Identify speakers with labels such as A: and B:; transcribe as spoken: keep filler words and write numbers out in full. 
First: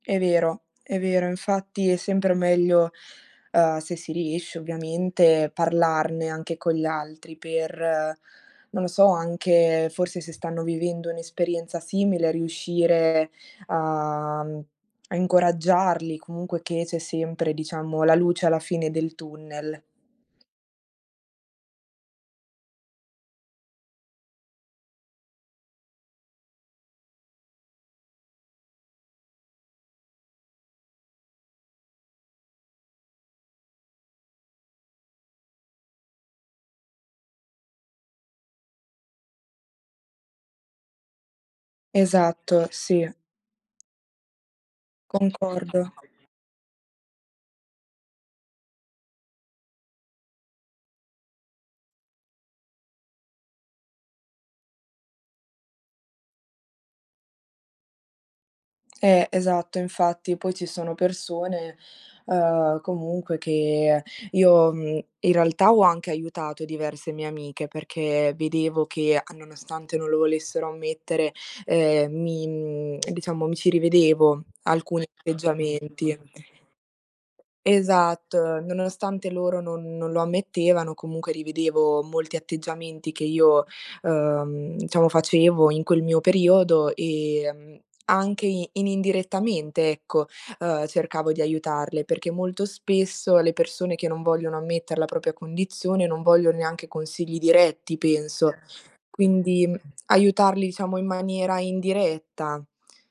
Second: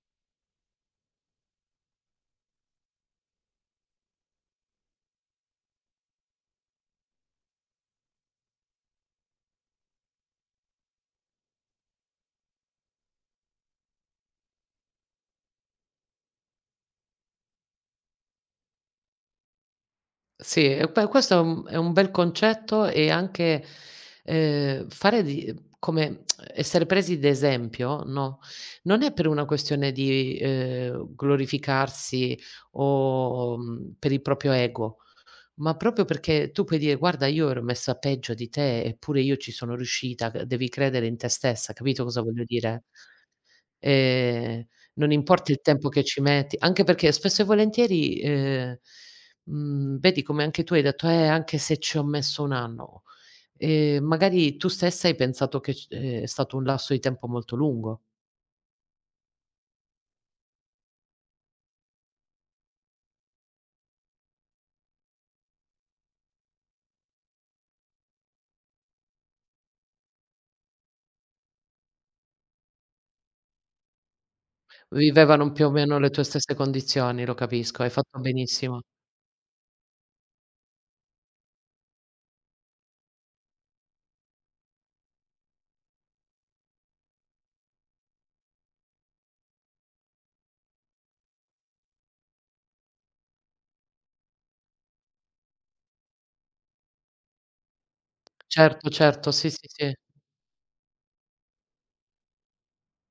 A: È vero, è vero. Infatti è sempre meglio, uhm, se si riesce. ovviamente, parlarne anche con gli altri per, non lo so, anche, forse, se stanno vivendo un'esperienza simile, riuscire a, mhmm a incoraggiarli, comunque, che c'è sempre, diciamo, la luce alla fine del tunnel.
B: Sì, e poi questo è un è un bel concetto e anche, ehm, fare di, uhm come essere presi d'esempio, no, non è per una questione di, ehm, glorificarsi o, mhmm, per il proprio ego, ma proprio perché tu puoi dire: "Guarda, io ero messa peggio di te, eppure io ci sono riuscita, c devi credere in te stessa.", capito cosa voglio
A: Esatto,
B: dire?
A: sì.
B: Ehm, non importa il
A: Concordo.
B: tempo che ci metti, anche perché, spesso e volentieri, ehm, mhmm, vedi come anche tu hai detto: "Eh, anche se ci ho messo un anno." Ehm, magari, tu stessa hai pensato che c ehm, è stato un lasso di tempo molto lungo.
A: Eh, esatto, infatti, poi ci sono persone, uhm, comunque che io, mhmm, in realtà, ho anche aiutato diverse mie amiche, perché vedevo che, nonostante non lo volessero ammettere, ehm, mi, mhmm, diciamo, mi ci rivedevo, alcuni
B: Vivevano più o meno le
A: atteggiamenti.
B: tue stesse condizioni, lo capisco. Hai fatto
A: Esatto,
B: benissimo.
A: nonostante loro non non lo ammettevano, comunque, rivedevo molti atteggiamenti che io, uhm, diciamo, facevo in quel mio periodo, ehm, anche inindirettamente, ecco, uhm, cercavo di aiutarle, perché molto spesso le persone che non vogliono ammettere la propria condizione non voglion neanche consigli diretti, penso.
B: Certo, certo. Sì,
A: Quindi,
B: sì,
A: mhmm,
B: sì.
A: aiutarli, diciamo, in maniera indiretta.